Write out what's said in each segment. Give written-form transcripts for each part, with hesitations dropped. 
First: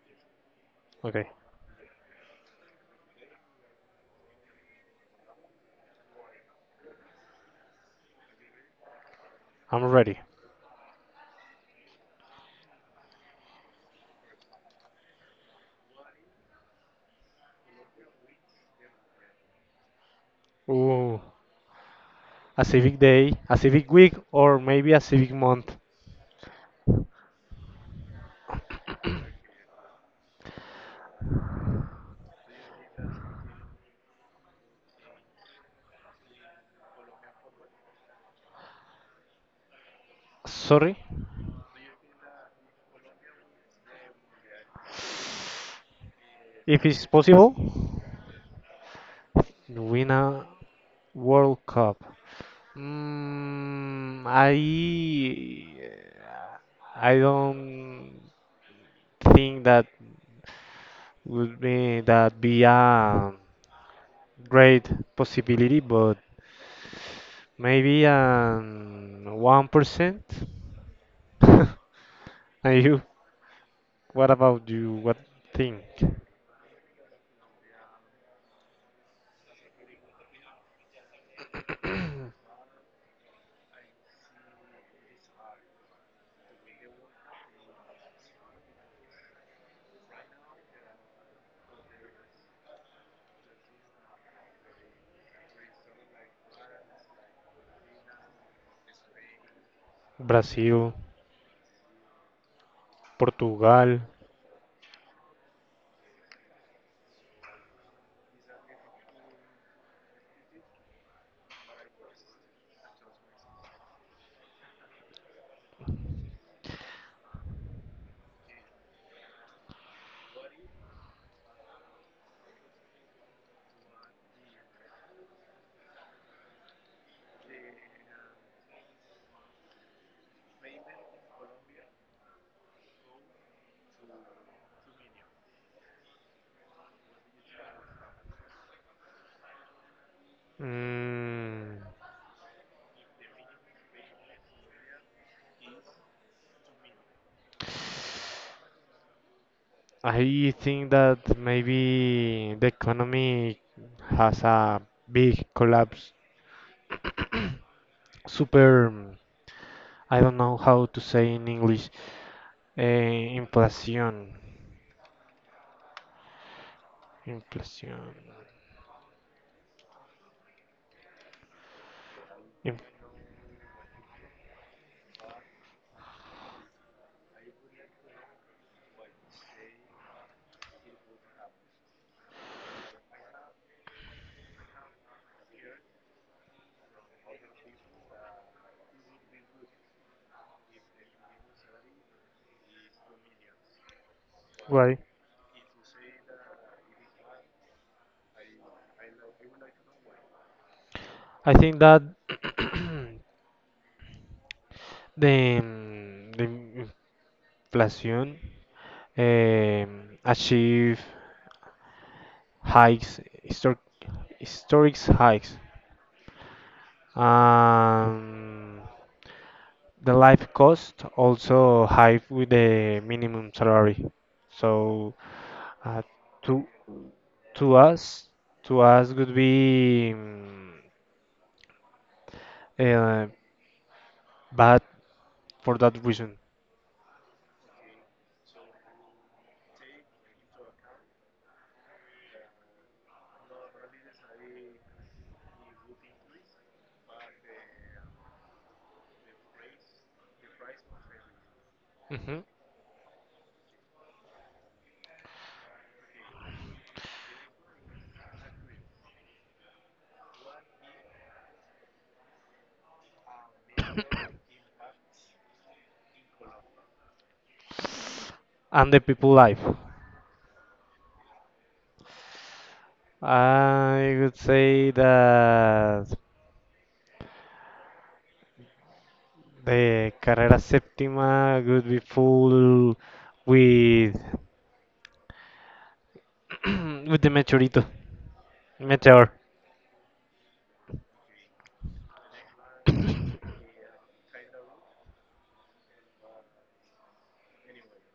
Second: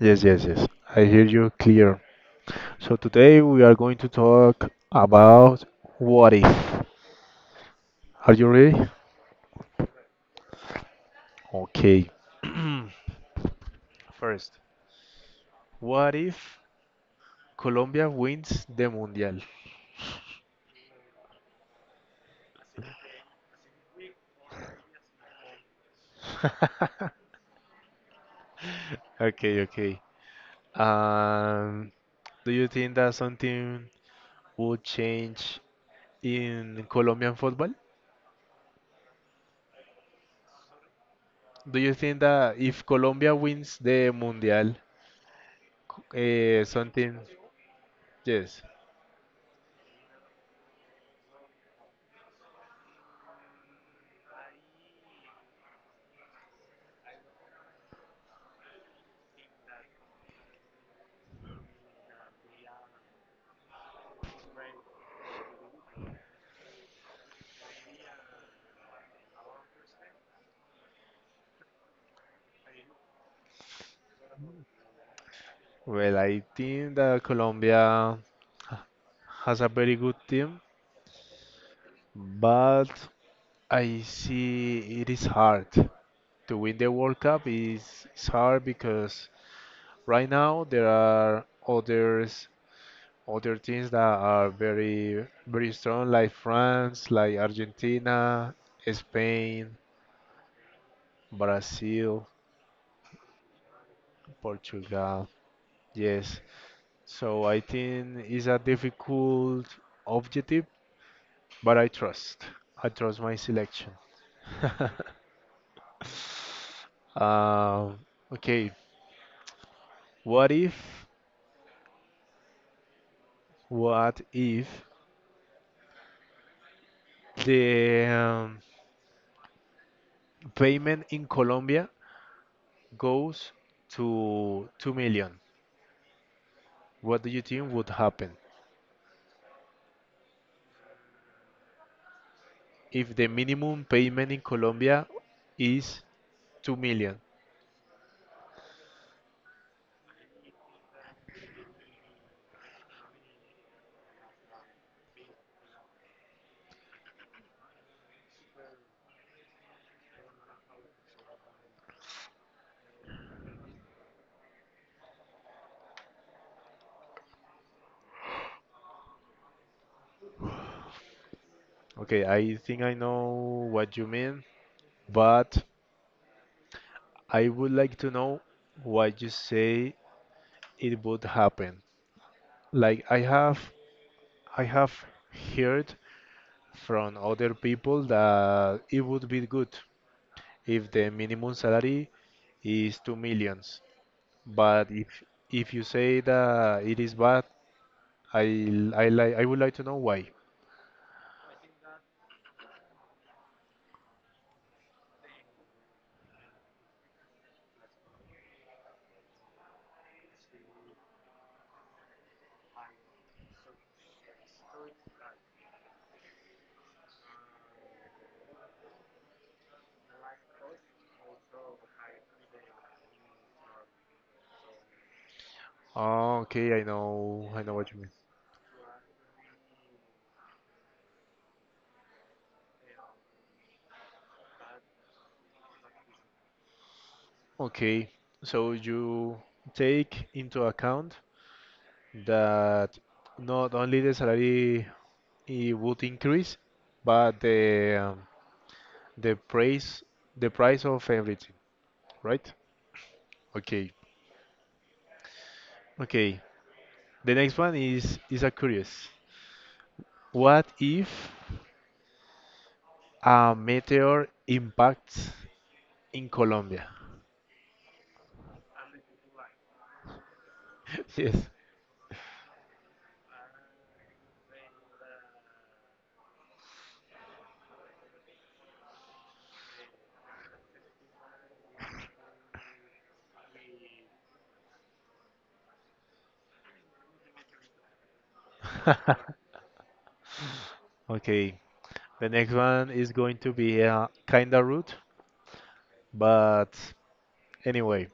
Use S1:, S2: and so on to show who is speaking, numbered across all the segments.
S1: Yes, yes, yes. I hear
S2: Okay,
S1: you clear. So today we are going to talk about what if. Are you ready?
S2: I'm ready.
S1: Okay. First, what if Colombia wins the Mundial?
S2: Ooh, a civic day, a civic week, or maybe a civic month.
S1: Okay, okay. Um, do you think that something would change in Colombian football?
S2: Sorry,
S1: Do you think that if Colombia wins the Mundial,
S2: if it's
S1: something?
S2: possible,
S1: Yes.
S2: win a World Cup. Mm, I I don't think that would be that be a great possibility, but maybe 1%. And you, what about you? What think?
S1: Well, I think that Colombia h- has a very good team, but I see it is hard to win the World Cup is hard because right now there are others other teams that are very strong like France, like Argentina, Spain,
S2: Brazil,
S1: Brazil,
S2: Portugal.
S1: Portugal. Yes. So I think it's a difficult objective but I trust. I trust my selection. Um, okay, what if, what if the payment in Colombia goes to 2 million? What do you think would happen
S2: Mm,
S1: if the minimum payment in Colombia is 2 million?
S2: I think that maybe the economy has a big collapse. Super, I don't know how to say in English. Eh, inflation. Inflation.
S1: Okay, I
S2: Inf
S1: think I know what you mean, but I would like to know what you say it would happen. Like I have heard from other people that it would be good if the minimum salary is 2 millions. But
S2: Why?
S1: if you say that it is bad, I I would like to know why.
S2: I think that the inflation achieve hikes historic hikes. Um, the life cost also high with the minimum salary. So uh,
S1: Ah,
S2: to
S1: okay, I know
S2: to
S1: what you mean.
S2: us, to us would be uh, bad for that reason.
S1: Okay, so you take into account that not only the salary it would increase, but the price the price of everything,
S2: Hmm
S1: right? Okay. Okay. The next one is a curious. What if a meteor impacts in Colombia?
S2: And the people life.
S1: Yes.
S2: I would say that the Carrera Septima would be full with with the meteorito, meteor.
S1: Okay. The next one is going to be a kinda rude, but anyway,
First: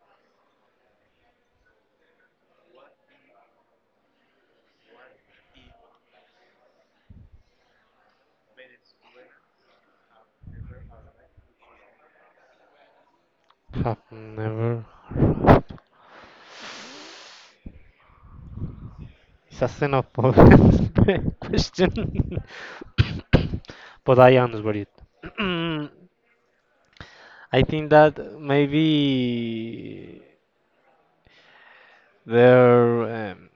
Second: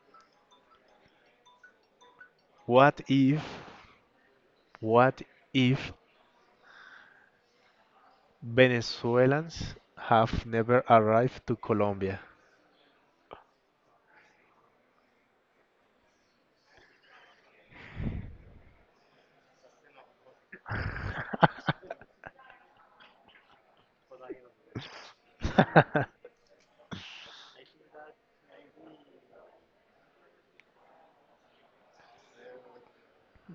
S1: what if what if Venezuelans have never arrived to Colombia?
S2: Have never. It's a xenophobic question, but I answer it. I think that maybe there um,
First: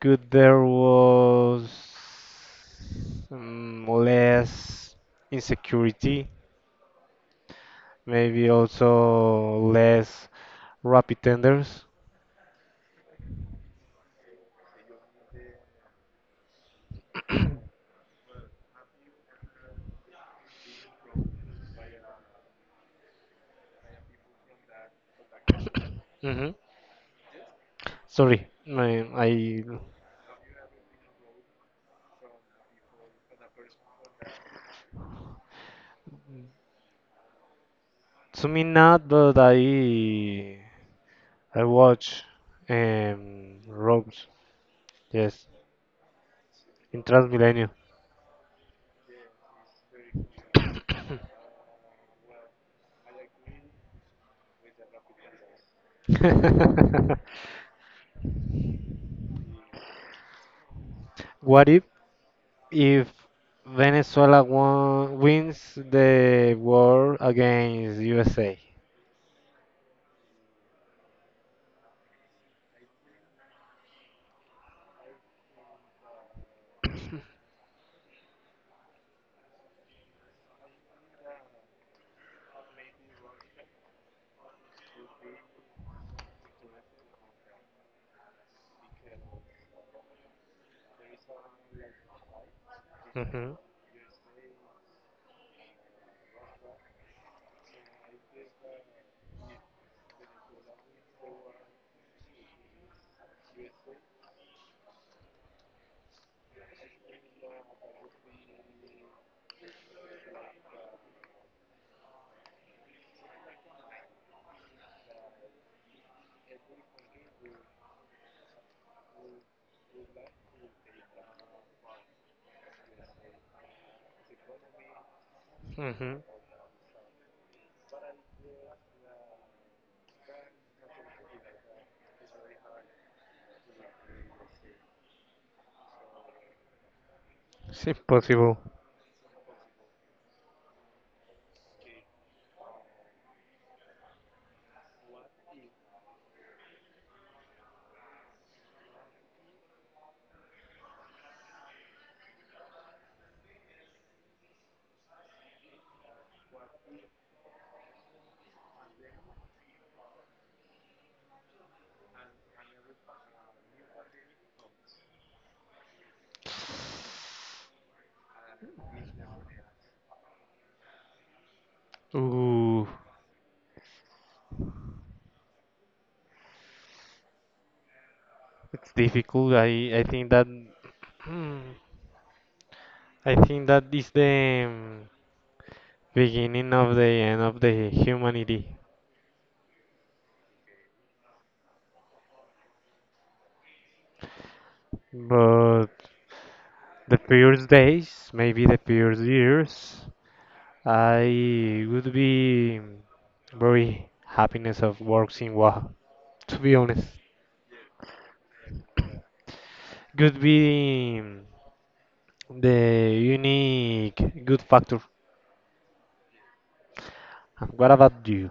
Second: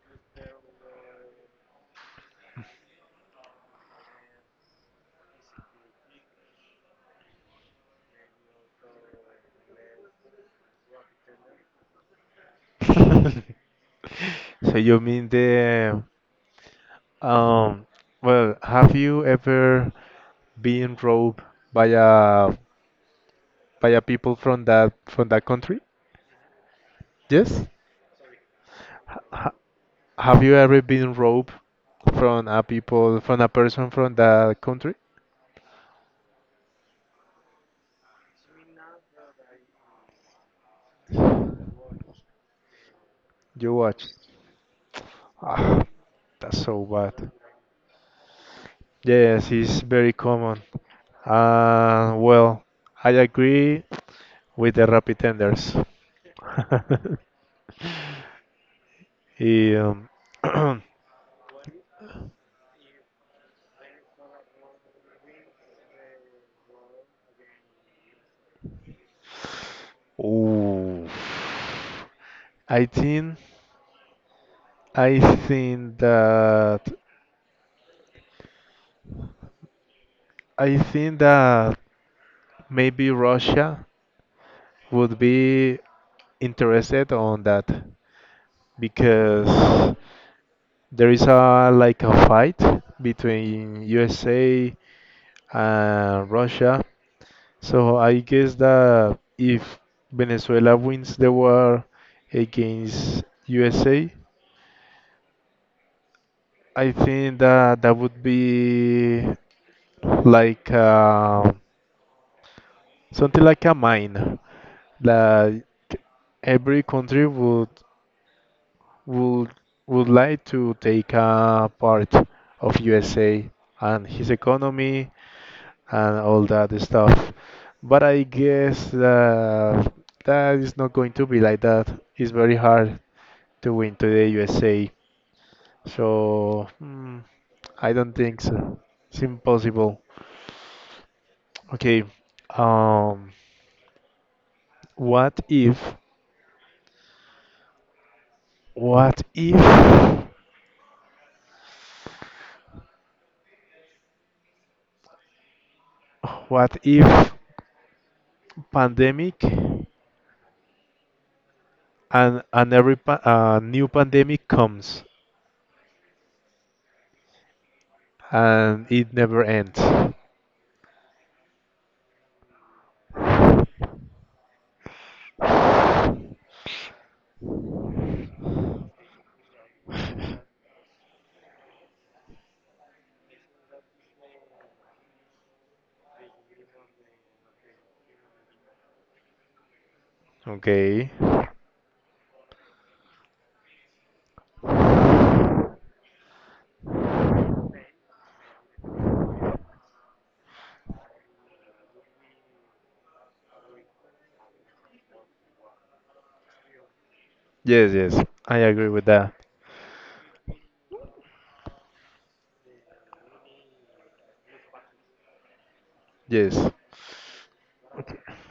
S2: there was less insecurity, maybe also less rapid tenders.
S1: So you mean the Um, well, have you ever been robbed by a by a people from that country?
S2: hmm
S1: Yes.
S2: Sorry, I,
S1: Ha ha-
S2: I
S1: have you ever been robbed from a person from that country?
S2: To me not, but I watch
S1: You watch.
S2: Rogues, yes,
S1: Ah, that's so
S2: in
S1: bad.
S2: Transmilenio.
S1: Yes, it's very common. Well, I agree with the rapid tenders. Yeah.
S2: What if if Venezuela wins the war against USA?
S1: Oh, I think I think that I think that maybe Russia would be interested on that because there is a like a fight
S2: Hmm
S1: between USA and Russia. So I guess that if Venezuela wins the war against USA, I think that that would be like something like a mine. Like every country would would like to take a part of USA and his economy and
S2: hmm
S1: all that stuff. But I guess that that is not going to be like that. It's very hard to win today USA. So
S2: It's
S1: I don't think
S2: impossible.
S1: so. It's impossible. Okay. Um, what if, what if, what if pandemic and every new pandemic comes and it never ends?
S2: Ooh, it's difficult. I think that I think that is the beginning of the end of the humanity.
S1: Okay.
S2: But the first days, maybe the first years, I would be very happiness of works in Oaxaca. To be honest,
S1: Yes, yes. I agree with that.
S2: could be the unique good factor.
S1: Yes.
S2: What about you?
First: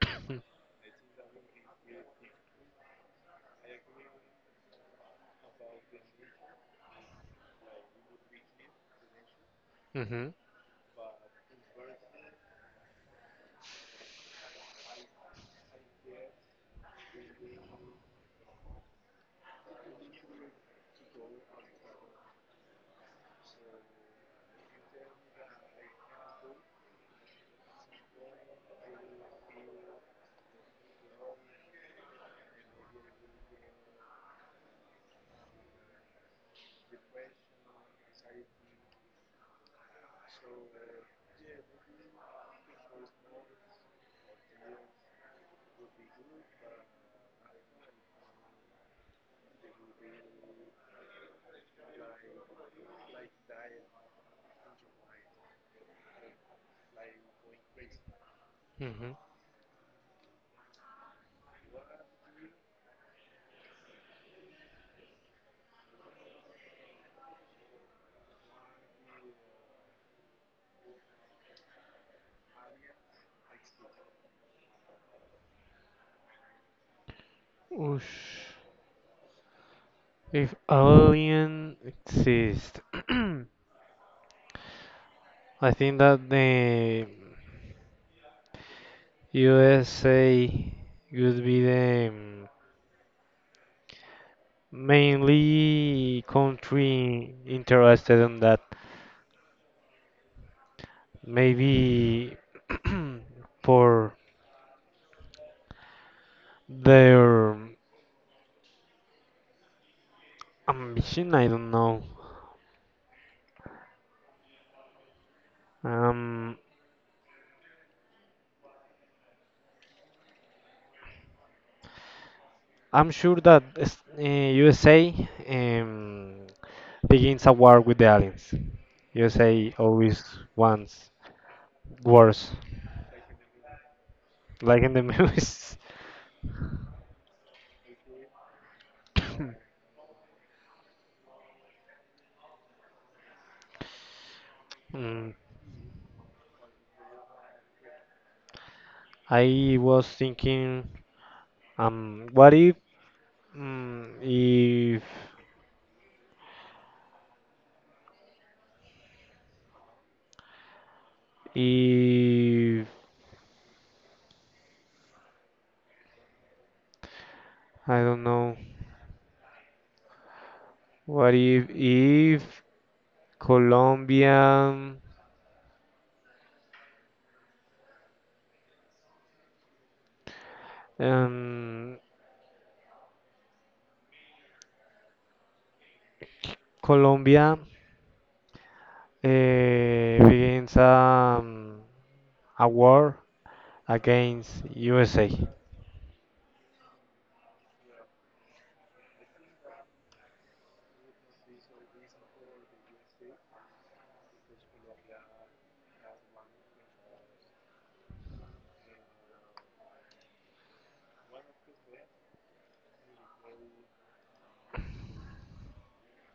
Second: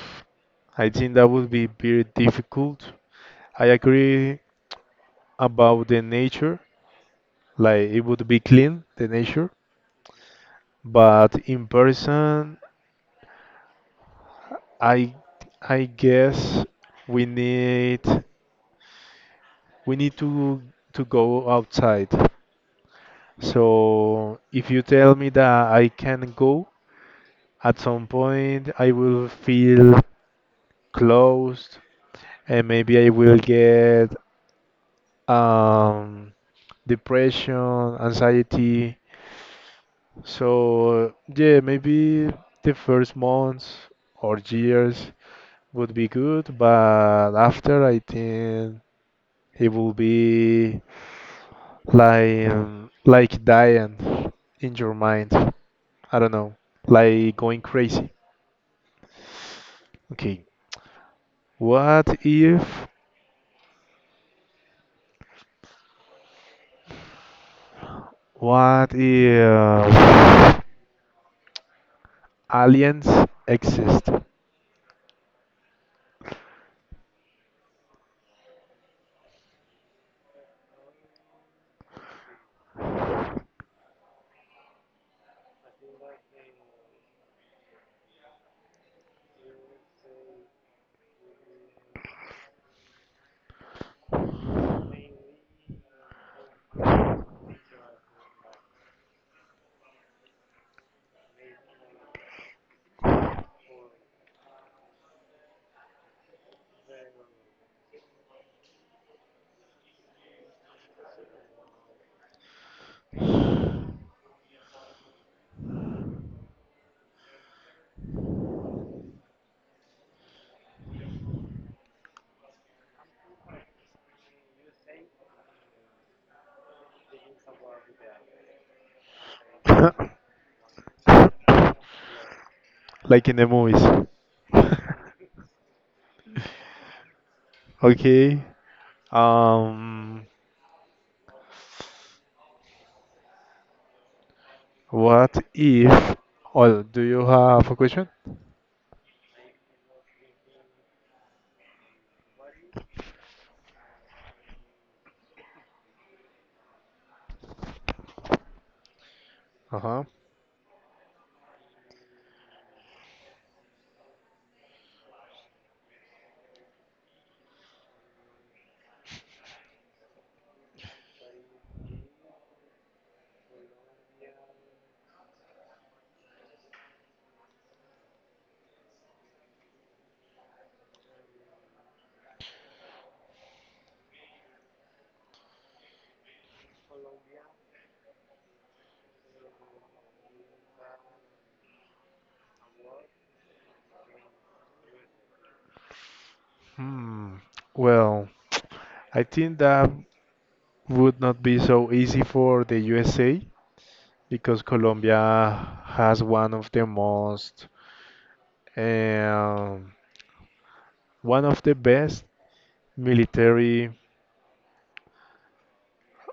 S1: I think that would be very difficult. I agree about the nature, like it would be clean, the nature,
S2: Mm-hmm.
S1: but in person I I guess we need we need to go outside. So if you tell me that I can go at some point, I will feel closed and maybe I will get um, depression, anxiety. So yeah, maybe the first months or years would be good, but after I think it will be like dying in your mind. I don't know, like going crazy.
S2: Mm-hmm.
S1: Okay, what if what if aliens exist?
S2: Oosh. If alien exist, I think that the USA would be the mainly country interested in that. Maybe for their ambition, I don't know. Um, I'm sure that USA um, begins a war with the aliens. USA always wants wars,
S1: Like in the movies.
S2: like in the movies.
S1: Okay. Um,
S2: Mm.
S1: what if? Oh, do you have a question?
S2: I was thinking, what if, mm, if,
S1: Uh huh.
S2: if, I don't know, what if Colombia, um, Colombia begins a war against USA.
S1: Hmm. Well, I think that would not be so easy for the USA because Colombia has one of the most um, one of the best military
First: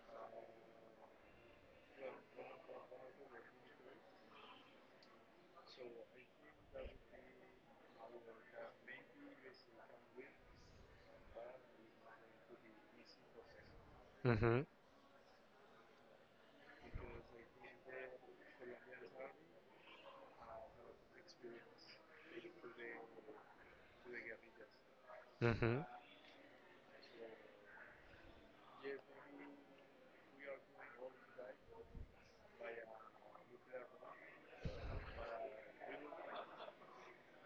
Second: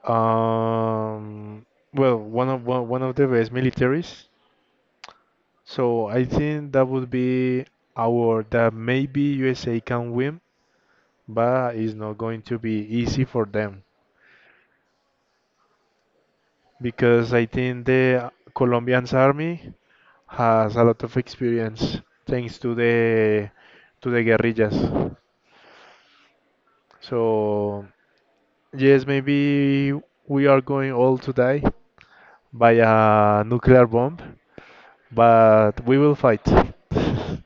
S1: um, one of the best militaries. So I think that would be our that maybe USA can win, but it's not going to be easy for them
S2: Mm-hmm.
S1: because I think the Colombian's army has a lot of experience thanks to the guerrillas.
S2: Mm-hmm.
S1: So yes, maybe we are going all to die by a nuclear bomb, but we will fight.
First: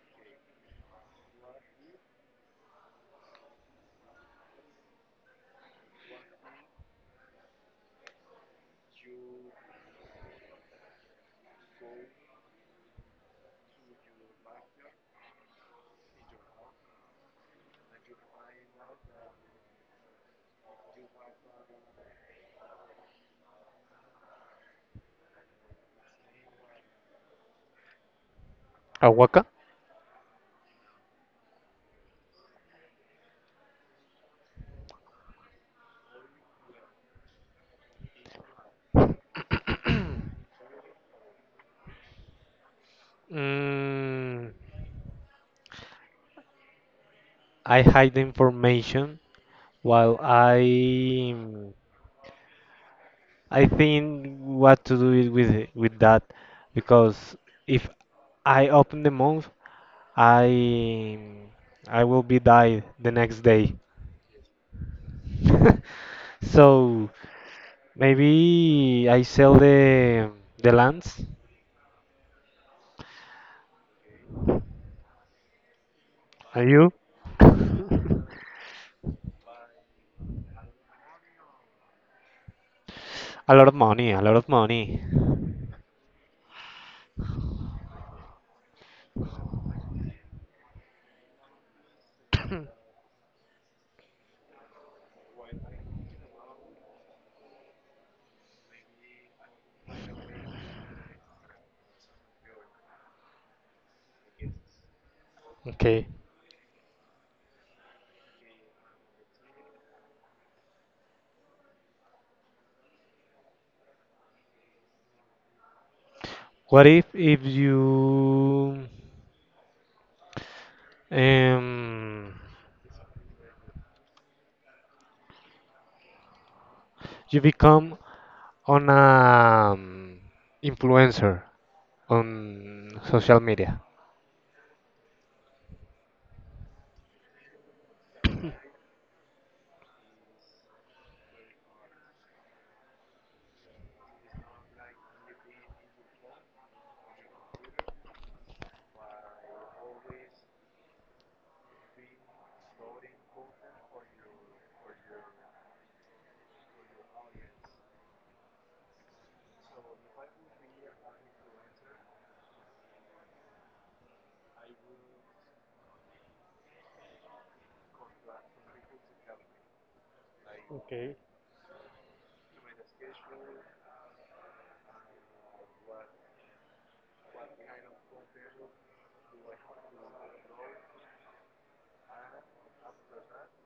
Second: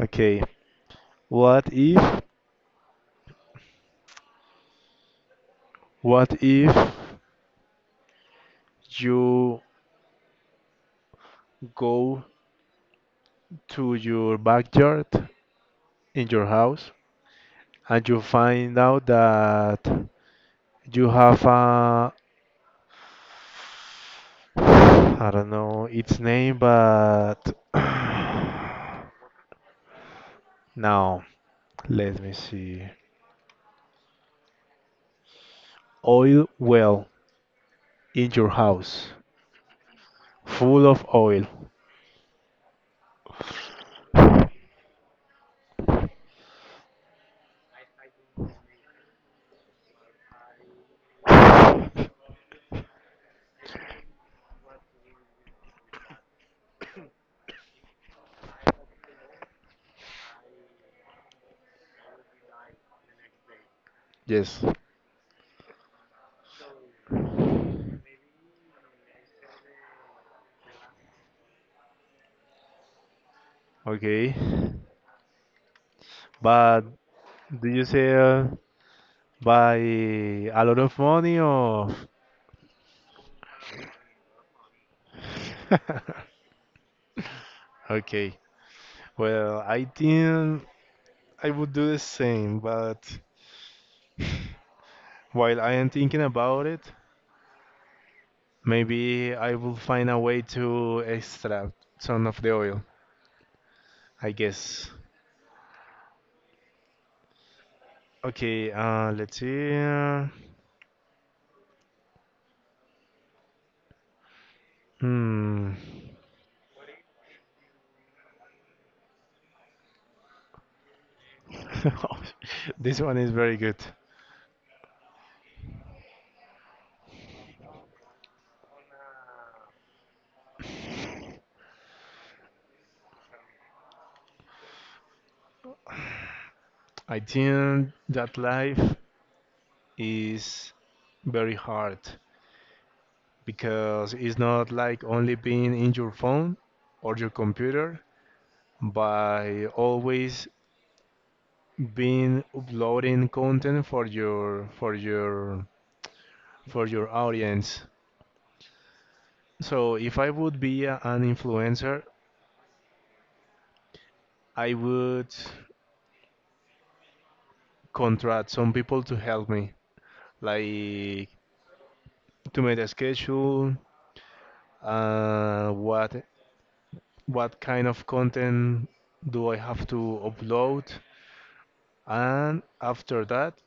S1: Okay, what if what if you go to your backyard in your house and you find out that you have a, I don't know its name, but
S2: Awaka?
S1: now let me see. Oil well in your house, full of oil.
S2: mm, I hide the information. Well, I think what to do is with that because if I open the mouth, I I will be died the next day.
S1: Yes.
S2: So maybe I sell the lands.
S1: Okay,
S2: Are
S1: but
S2: you?
S1: do you sell by a lot of money or?
S2: A lot of money, a lot of money.
S1: Okay, well, I think I would do the same, but while I am thinking about it, maybe I will find a way to extract some of the oil, I guess.
S2: Okay.
S1: Okay, let's see. Hmm.
S2: What if you um
S1: This one is very good.
S2: you become on a influencer on social media.
S1: I think that life is very hard because it's not like only being in your phone or your computer, but always being uploading content for your audience. So if I would be an influencer, I would contract some people to help me,
S2: Okay,
S1: like to make a schedule, uh, what what kind of content do I have to upload, and after that,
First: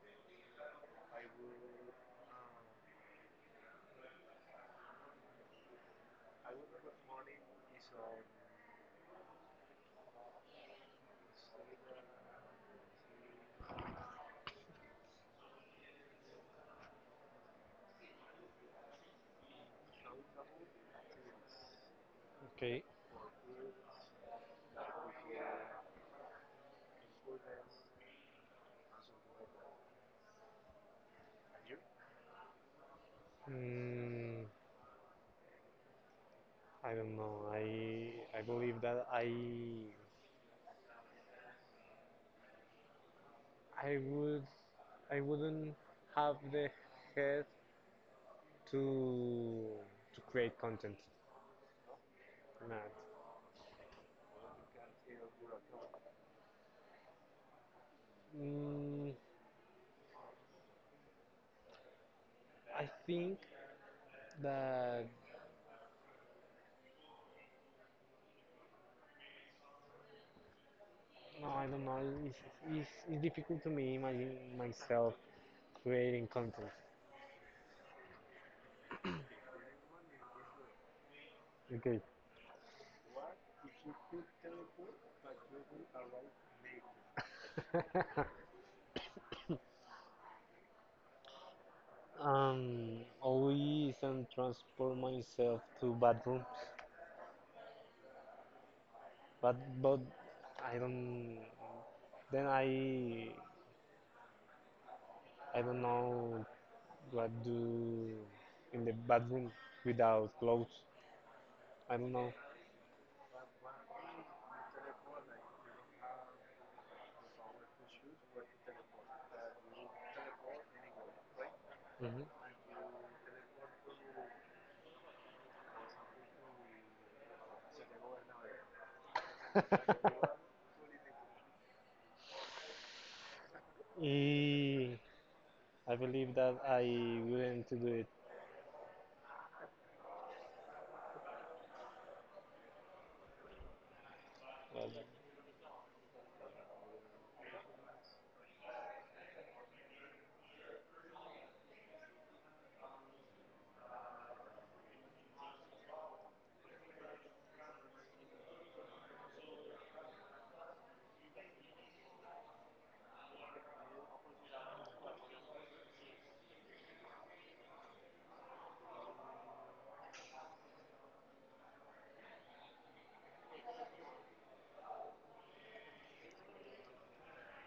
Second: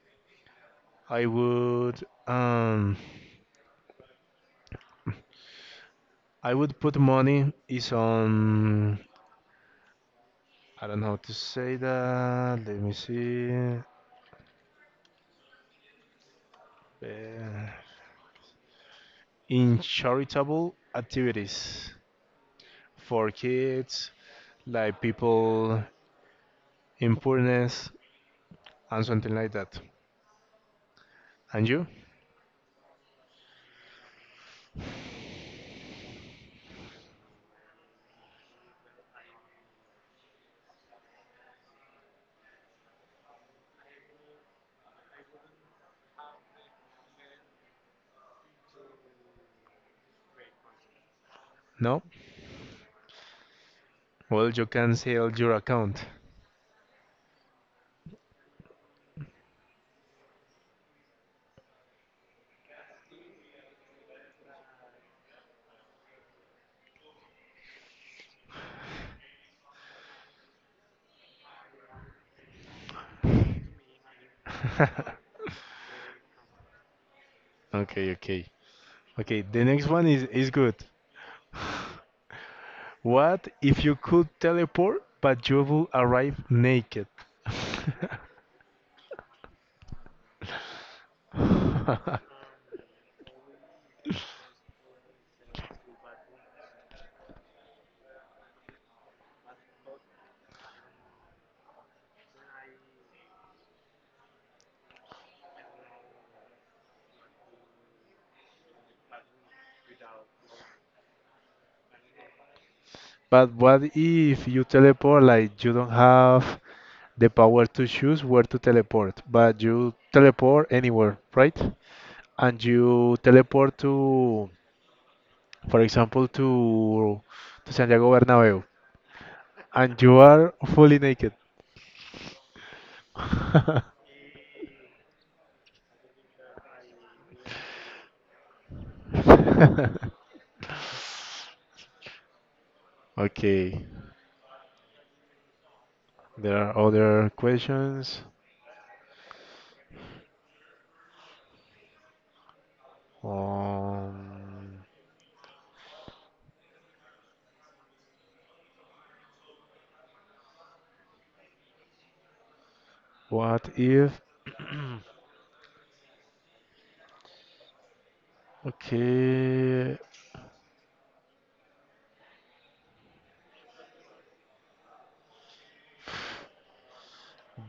S1: I would um, I would put money is on I don't know how to say that. Let me see. Uh, in charitable activities.
S2: okay.
S1: For kids, like people in poorness and something like that. And you?
S2: Mm, I don't know. I believe that I would I wouldn't have the head to to create content.
S1: No?
S2: Not.
S1: Well, you can sell your account.
S2: Mm, I think that no, I don't know. It's difficult to me imagine myself creating content.
S1: Okay, okay. Okay, the next one is good.
S2: Okay.
S1: What if you could teleport but you will arrive naked?
S2: Always and transport myself to bathrooms, but but I don't. Then I don't know what do in the bathroom without clothes. I don't know.
S1: But what if you teleport like you don't have the power to choose where to teleport, but you teleport anywhere, right?
S2: Hmm
S1: And you teleport to for example, to Santiago Bernabeu, and you are fully naked.
S2: Eh, I believe that I wouldn't do it.
S1: Okay, there are other questions. Um, what if? Okay,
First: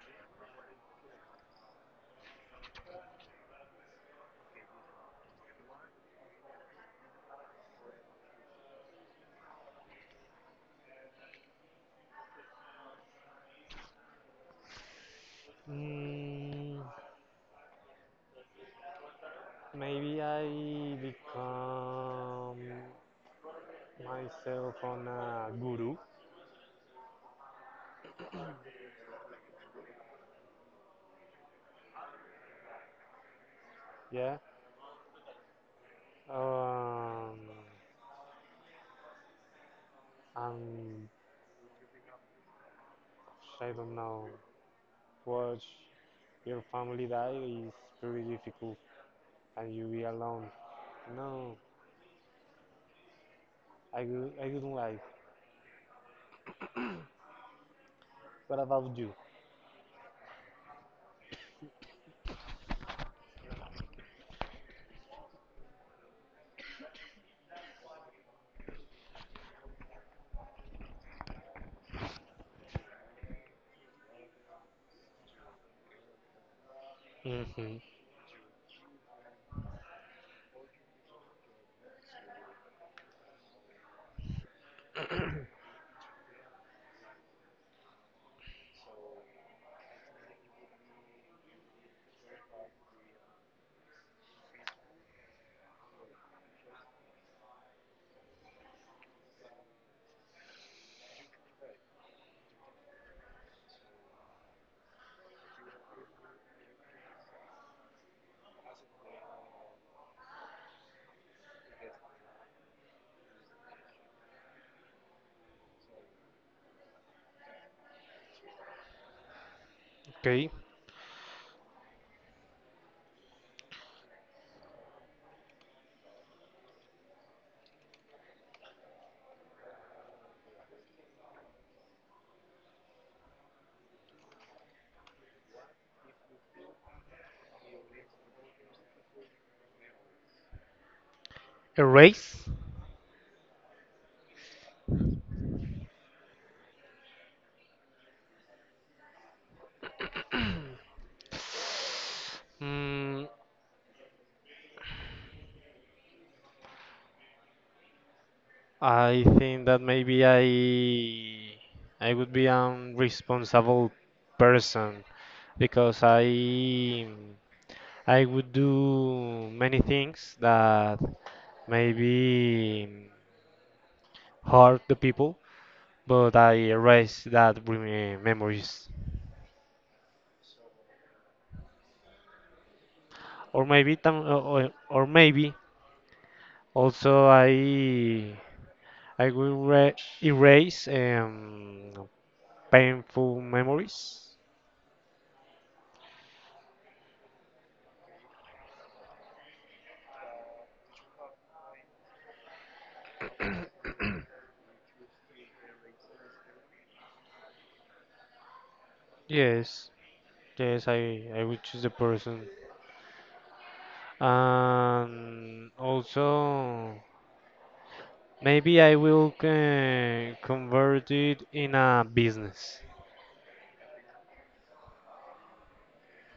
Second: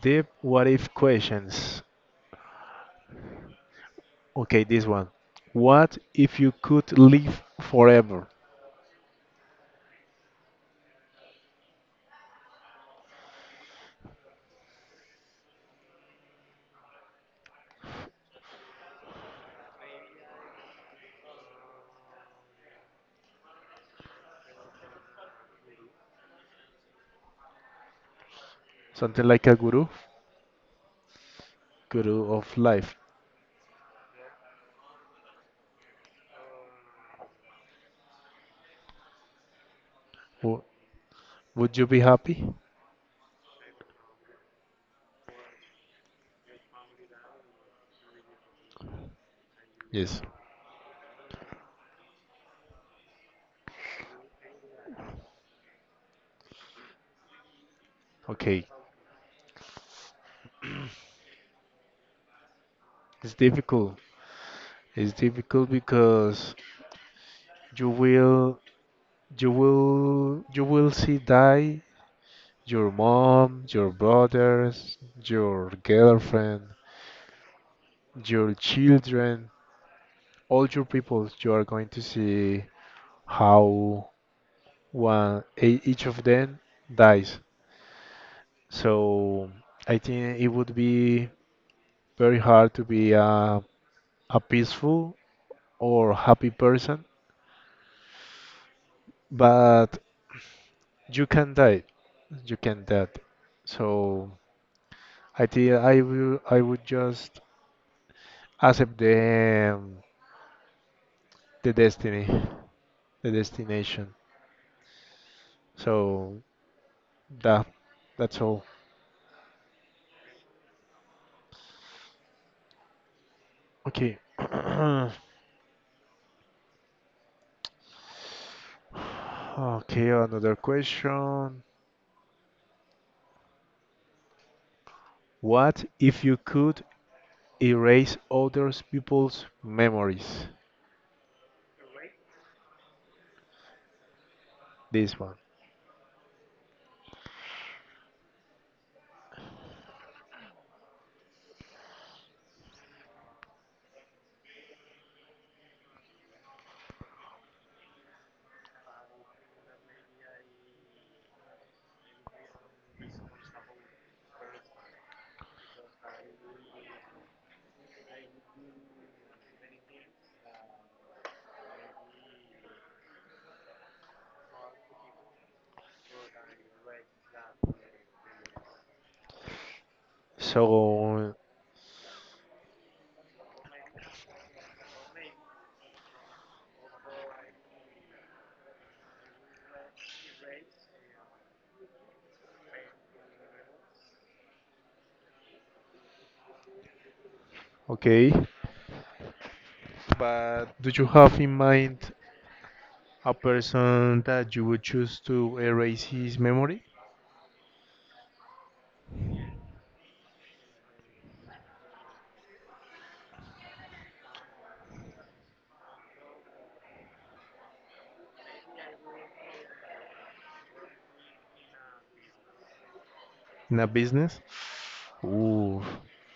S1: Deep what if questions. Okay, this one. What if you could live forever?
S2: Mm, maybe I become myself on a guru.
S1: Something like a guru, guru of life.
S2: Yeah, um,
S1: Wo-
S2: and
S1: Would you be happy?
S2: I don't know. Watch your family die is pretty difficult, and you be
S1: Yes.
S2: alone. No, I wouldn't like. What
S1: Okay,
S2: about you?
S1: it's difficult. It's difficult because you will you will see die your mom, your brothers, your girlfriend,
S2: Hmm
S1: your children, all your people. You are going to see how each of them dies. So I think it would be very hard to be a peaceful or happy person, but you can die. You can die. So I think I would just accept the destiny, the destination. So that that's all.
S2: Okay.
S1: Okay. Okay, another question. What if you could erase other people's memories?
S2: A race?
S1: This one.
S2: Mm, I think that maybe I would be an responsible person because I would do many things that maybe hurt the people, but I erase that memories.
S1: So,
S2: Or maybe also I will erase painful memories.
S1: okay. But do you have in mind a person that you would choose to erase his memory
S2: Yes, yes, I will choose the person, and also maybe I will convert it in a business.
S1: in a business? Ooh.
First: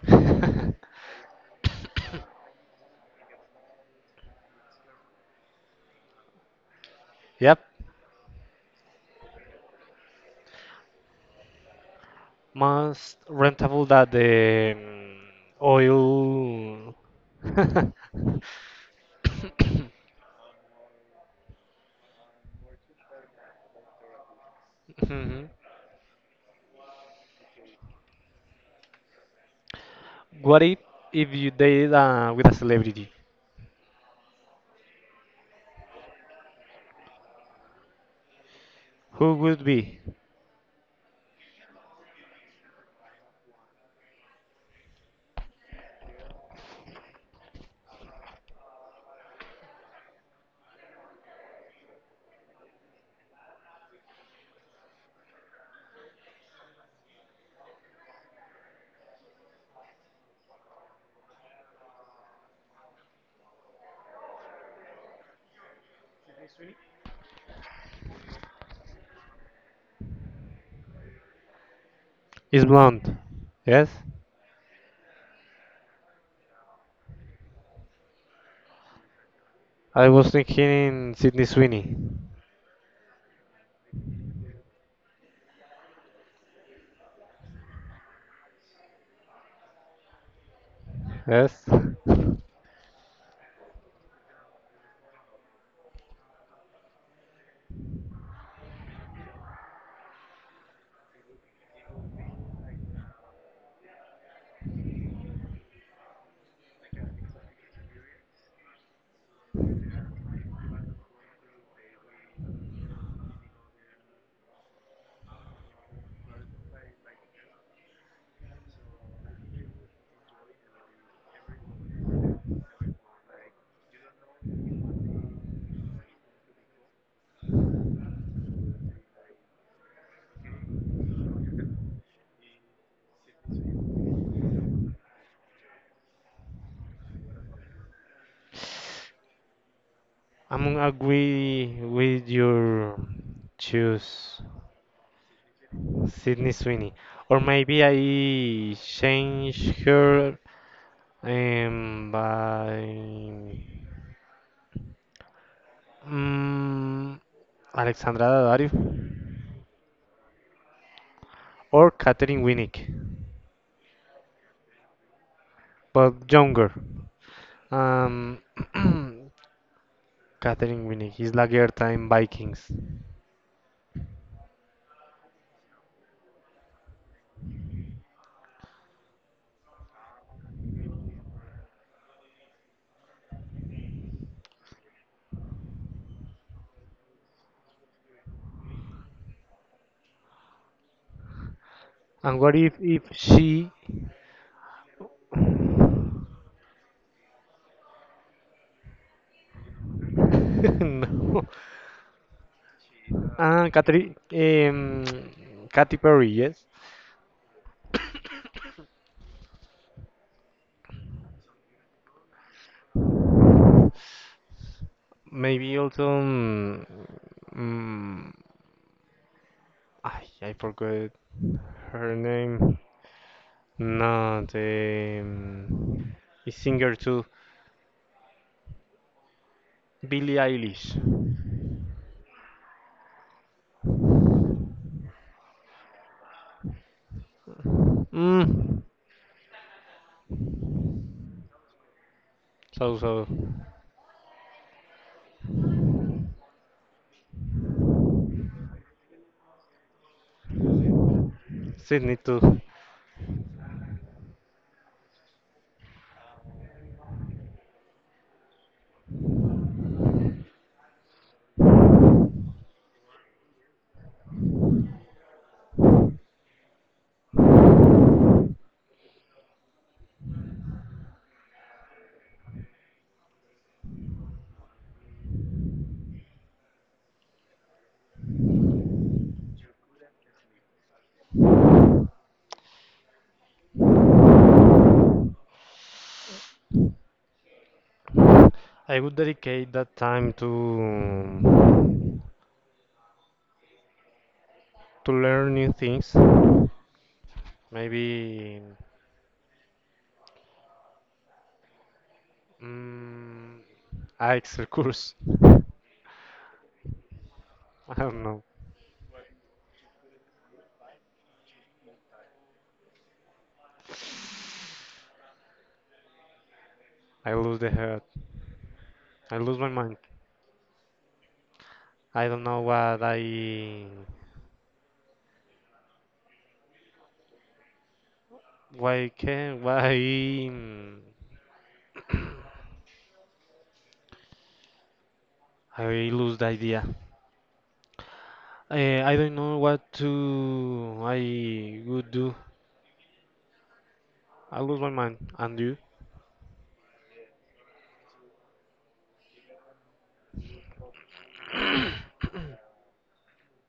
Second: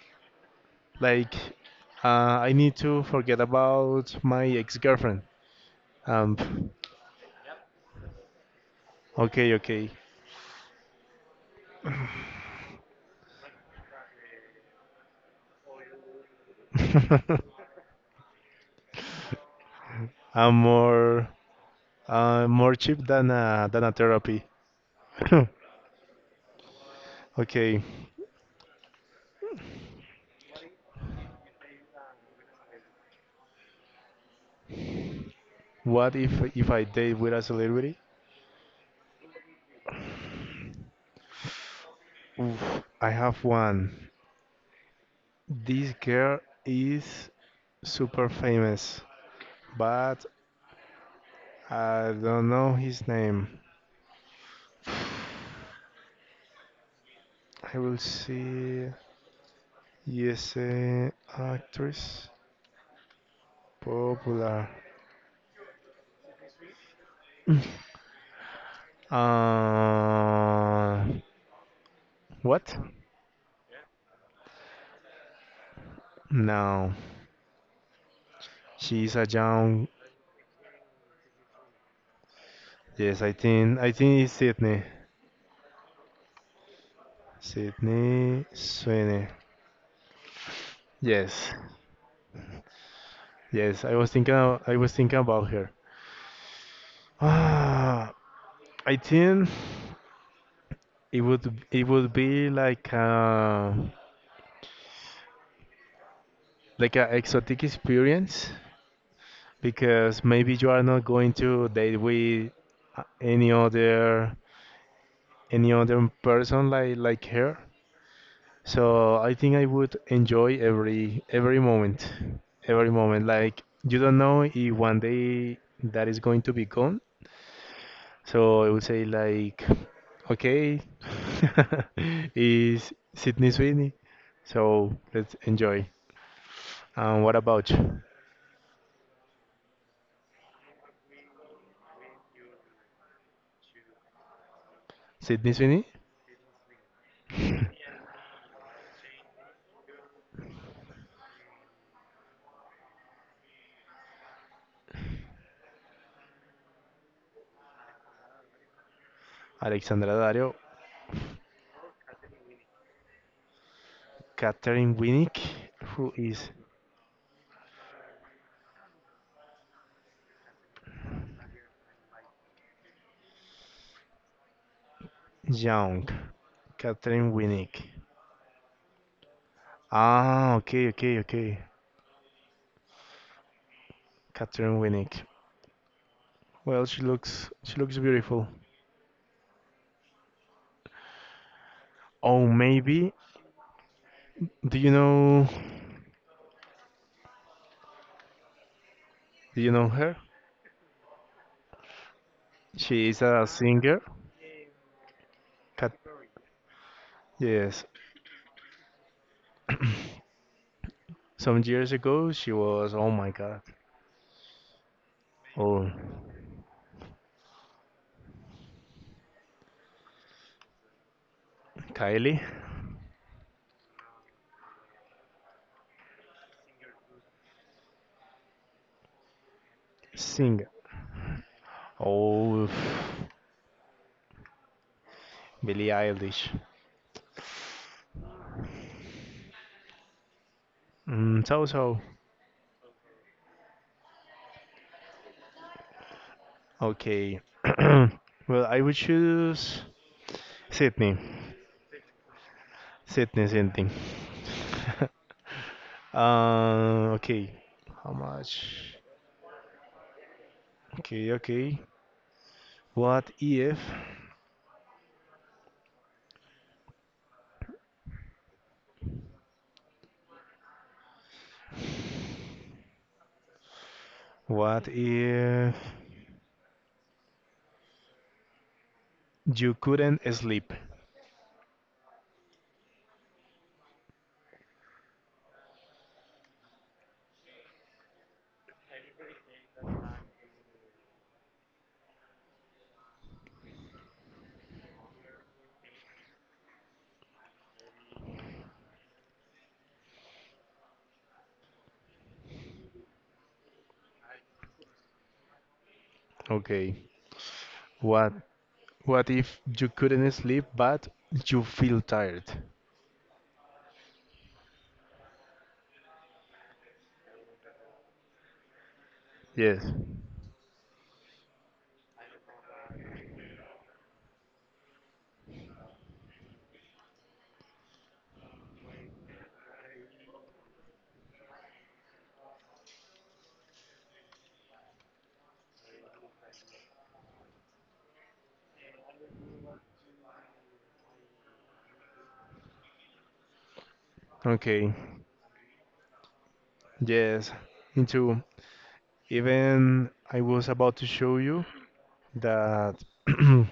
S1: Like, I need to forget about my ex-girlfriend. Um,
S2: Yep.
S1: okay, okay.
S2: Most rentable that the oil.
S1: I'm more more cheap than than a therapy.
S2: Mhm.
S1: Okay,
S2: What if you dated with a celebrity?
S1: what if I date with a celebrity?
S2: Who would be?
S1: Oof, I have one. This girl is super famous, but I don't know his name. I will see. Yes, actress popular. Uh,
S2: Is
S1: what?
S2: blonde. Yes.
S1: No, she's a young.
S2: I was thinking Sydney Sweeney.
S1: Yes, I think it's Sydney. Sydney Sweeney. Yes,
S2: Yes.
S1: yes. I was thinking. Of, I was thinking about her. Ah, I think it would be like a exotic experience because maybe you are not going to date with any other any other person like her. So I think I would enjoy every moment. Like you don't know if one day that is going to be gone. So I would say like, okay, is Sydney Sweeney. So let's enjoy. And what about you?
S2: I'm agree with your choose
S1: Sydney Sweeney,
S2: Sydney Sweeney. Or maybe I change her by mm, Alexandra Daddario
S1: Alexandra Dario,
S2: or Katherine Winnick,
S1: Catherine Winnick, who
S2: but
S1: is
S2: younger. Um, Katherine Winnick is Lagertha in Vikings.
S1: young. Catherine Winnick. Ah, okay. Catherine Winnick. Well, she looks beautiful.
S2: And
S1: Oh,
S2: what if
S1: maybe.
S2: she?
S1: Do you know do you know her?
S2: no.
S1: She is a
S2: Ah,
S1: singer.
S2: Katherine,
S1: Kat
S2: Katy Perry, yes.
S1: yes. Some years ago, she was oh my god.
S2: Maybe
S1: Oh,
S2: also. I forgot her
S1: Kylie
S2: name. No, the singer too. Billie
S1: singer.
S2: Eilish.
S1: Oh, Billie Eilish.
S2: Mm,
S1: Mm, so so.
S2: so so.
S1: Okay. Well, I would choose Sydney.
S2: Sydney too.
S1: Sydney. Okay. How much? Okay, okay. What if, what if you couldn't sleep?
S2: I would dedicate that time to learn new things. Maybe mm, IELTS course. I
S1: Okay.
S2: don't
S1: What,
S2: know.
S1: what if you couldn't sleep but you feel tired?
S2: I lose the head. I lose my
S1: Yes.
S2: mind. I don't know what I why can why mm, I lose the idea. I don't know what to I would do. I lose my
S1: Okay.
S2: mind. And you?
S1: Yes. Into even I was about to show you that in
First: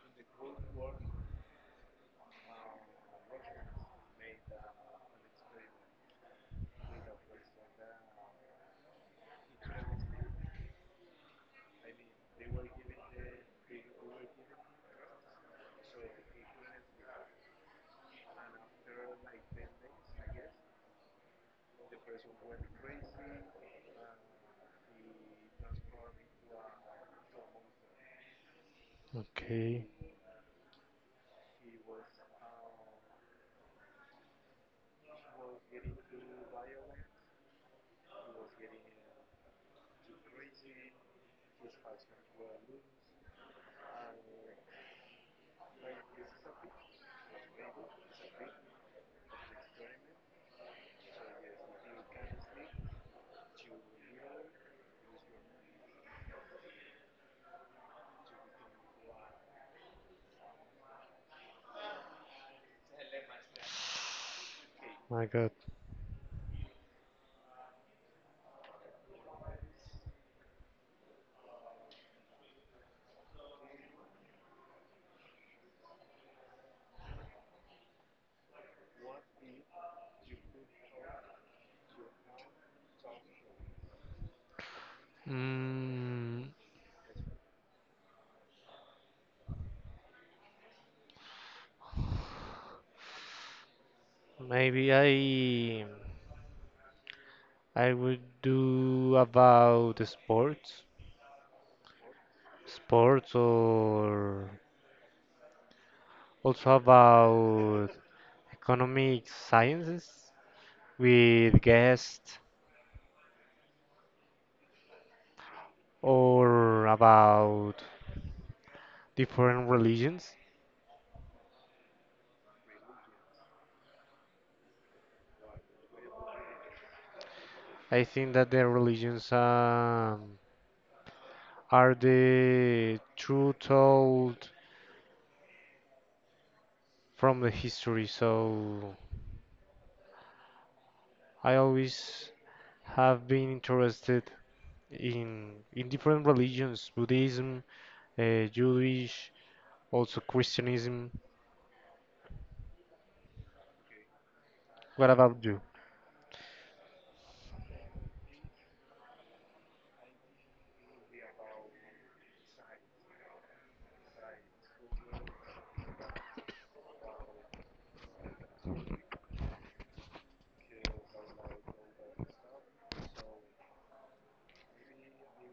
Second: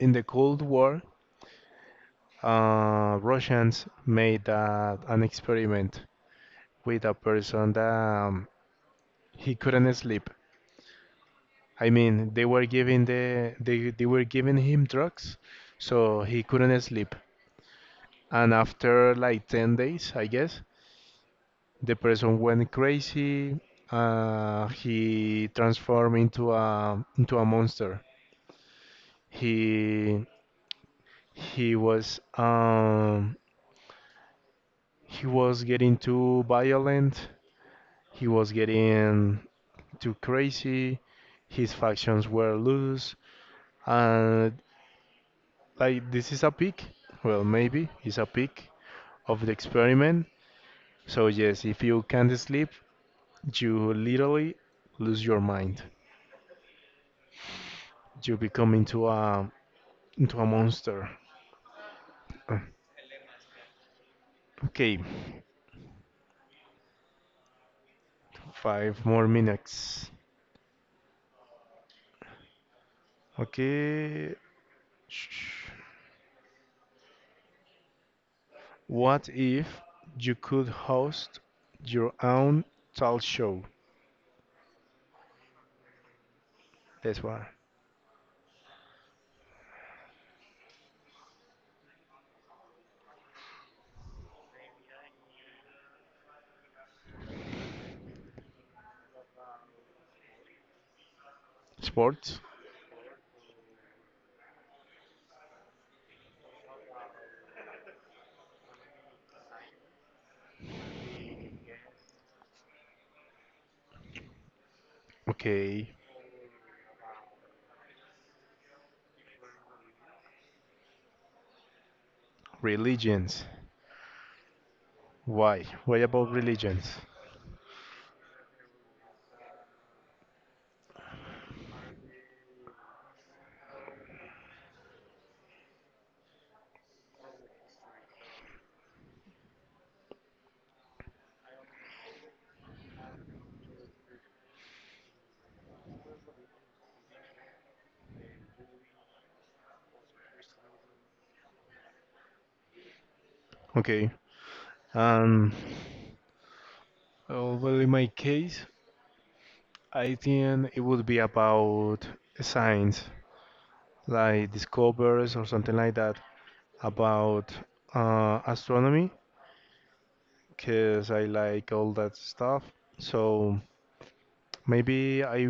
S1: the Cold War, Russians made an experiment with a person that he couldn't sleep. I mean, they were giving him drugs, so he couldn't sleep. And after like 10 days, I guess, the person went crazy. He transformed into a monster.
S2: Okay.
S1: He he was um he was getting too violent. He was getting too crazy. His factions were loose. And like this is a peak. Well, maybe it's a peak of the experiment. So yes, if you can't sleep, you literally lose your mind. You become into a monster. Uh, Okay,
S2: My God.
S1: five more minutes. Okay. Shh. What if you could host your own talk show?
S2: Mm,
S1: That's one.
S2: maybe I would do about the sports,
S1: Sports?
S2: sports, or also about economic sciences with guests,
S1: Okay.
S2: or about different religions.
S1: Religions. Why? Why about religions?
S2: I think that the religions are the truth told from the history. So I always have been interested in different religions, Buddhism, Jewish, also Christianism.
S1: Okay.
S2: What about
S1: Um,
S2: you?
S1: in my case, I think it would be about science, like discoveries or something like that, about astronomy, because I like all that stuff. So maybe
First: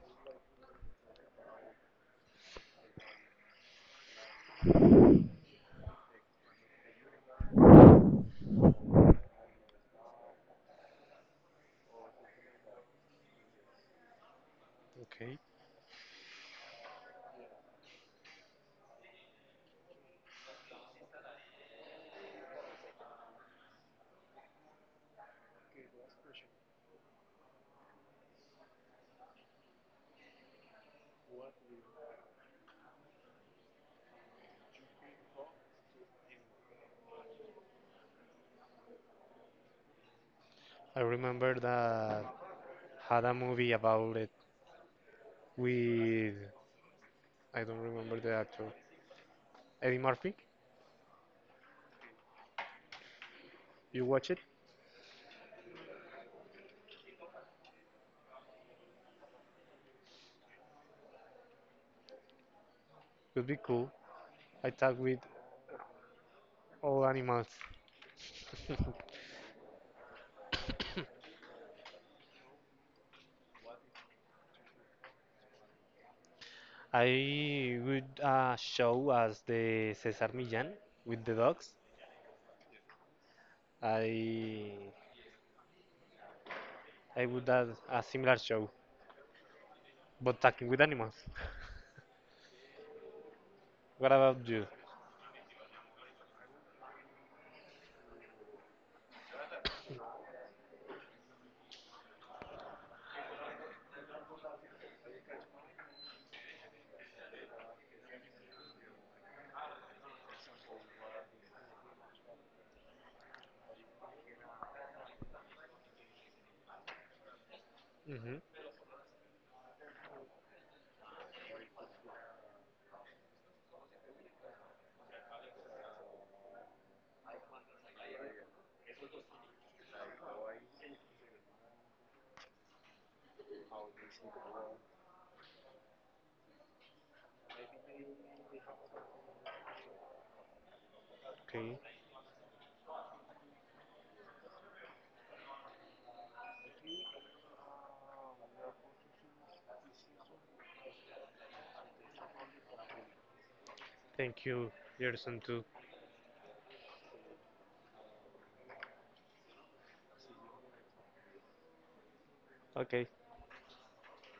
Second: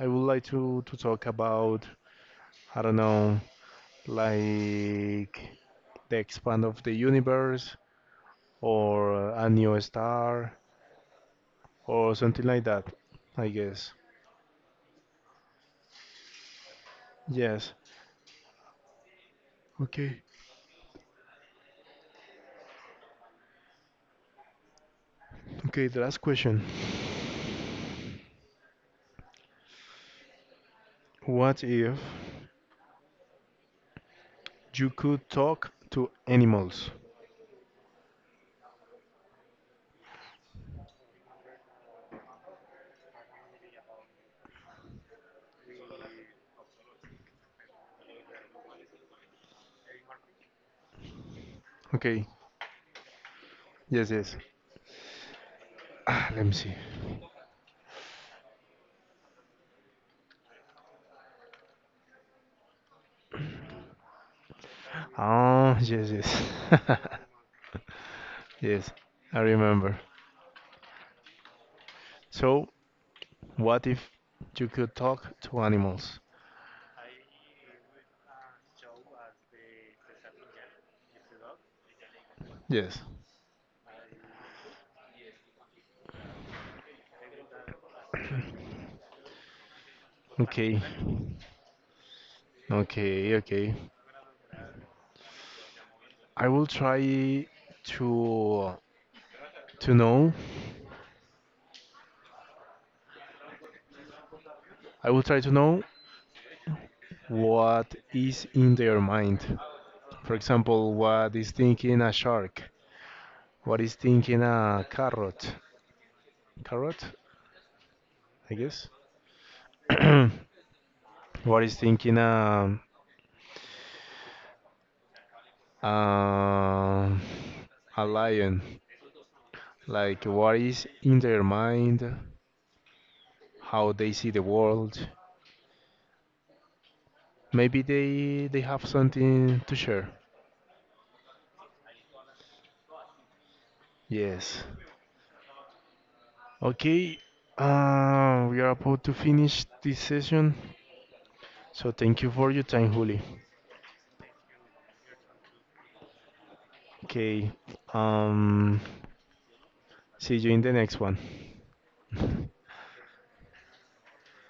S1: I would like to talk about I don't know, like the expand of the universe or a new star or something like that. I guess.
S2: Okay.
S1: Yes. Okay. Okay. The last question. What if you could talk to animals.
S2: I remember that had a movie about it with I don't remember the actor. Eddie Murphy.
S1: Okay.
S2: You
S1: Yes,
S2: watch
S1: yes.
S2: it?
S1: Ah, let me see.
S2: Would be cool. I talk with
S1: Ah. yes, yes.
S2: all animals.
S1: yes, I remember. So, what if you could talk to animals?
S2: I would show as the Cesar Millan with the dogs.
S1: Yes.
S2: I I would add a similar show, but talking
S1: Okay.
S2: with animals.
S1: Okay, okay.
S2: What about you?
S1: I will try to to know. I will try to know what is in their mind. For example, what is thinking a shark? What is thinking a carrot? Carrot?
S2: Hmm
S1: I guess. What is thinking um a lion? Like what is in their mind, how they see the world. Maybe they have something to share.
S2: Okay,
S1: Yes. Okay. We are about to finish this session. So thank you for your time, Juli.
S2: thank you, Gerson, too.
S1: Okay. Um, see you in the next one.
S2: Okay.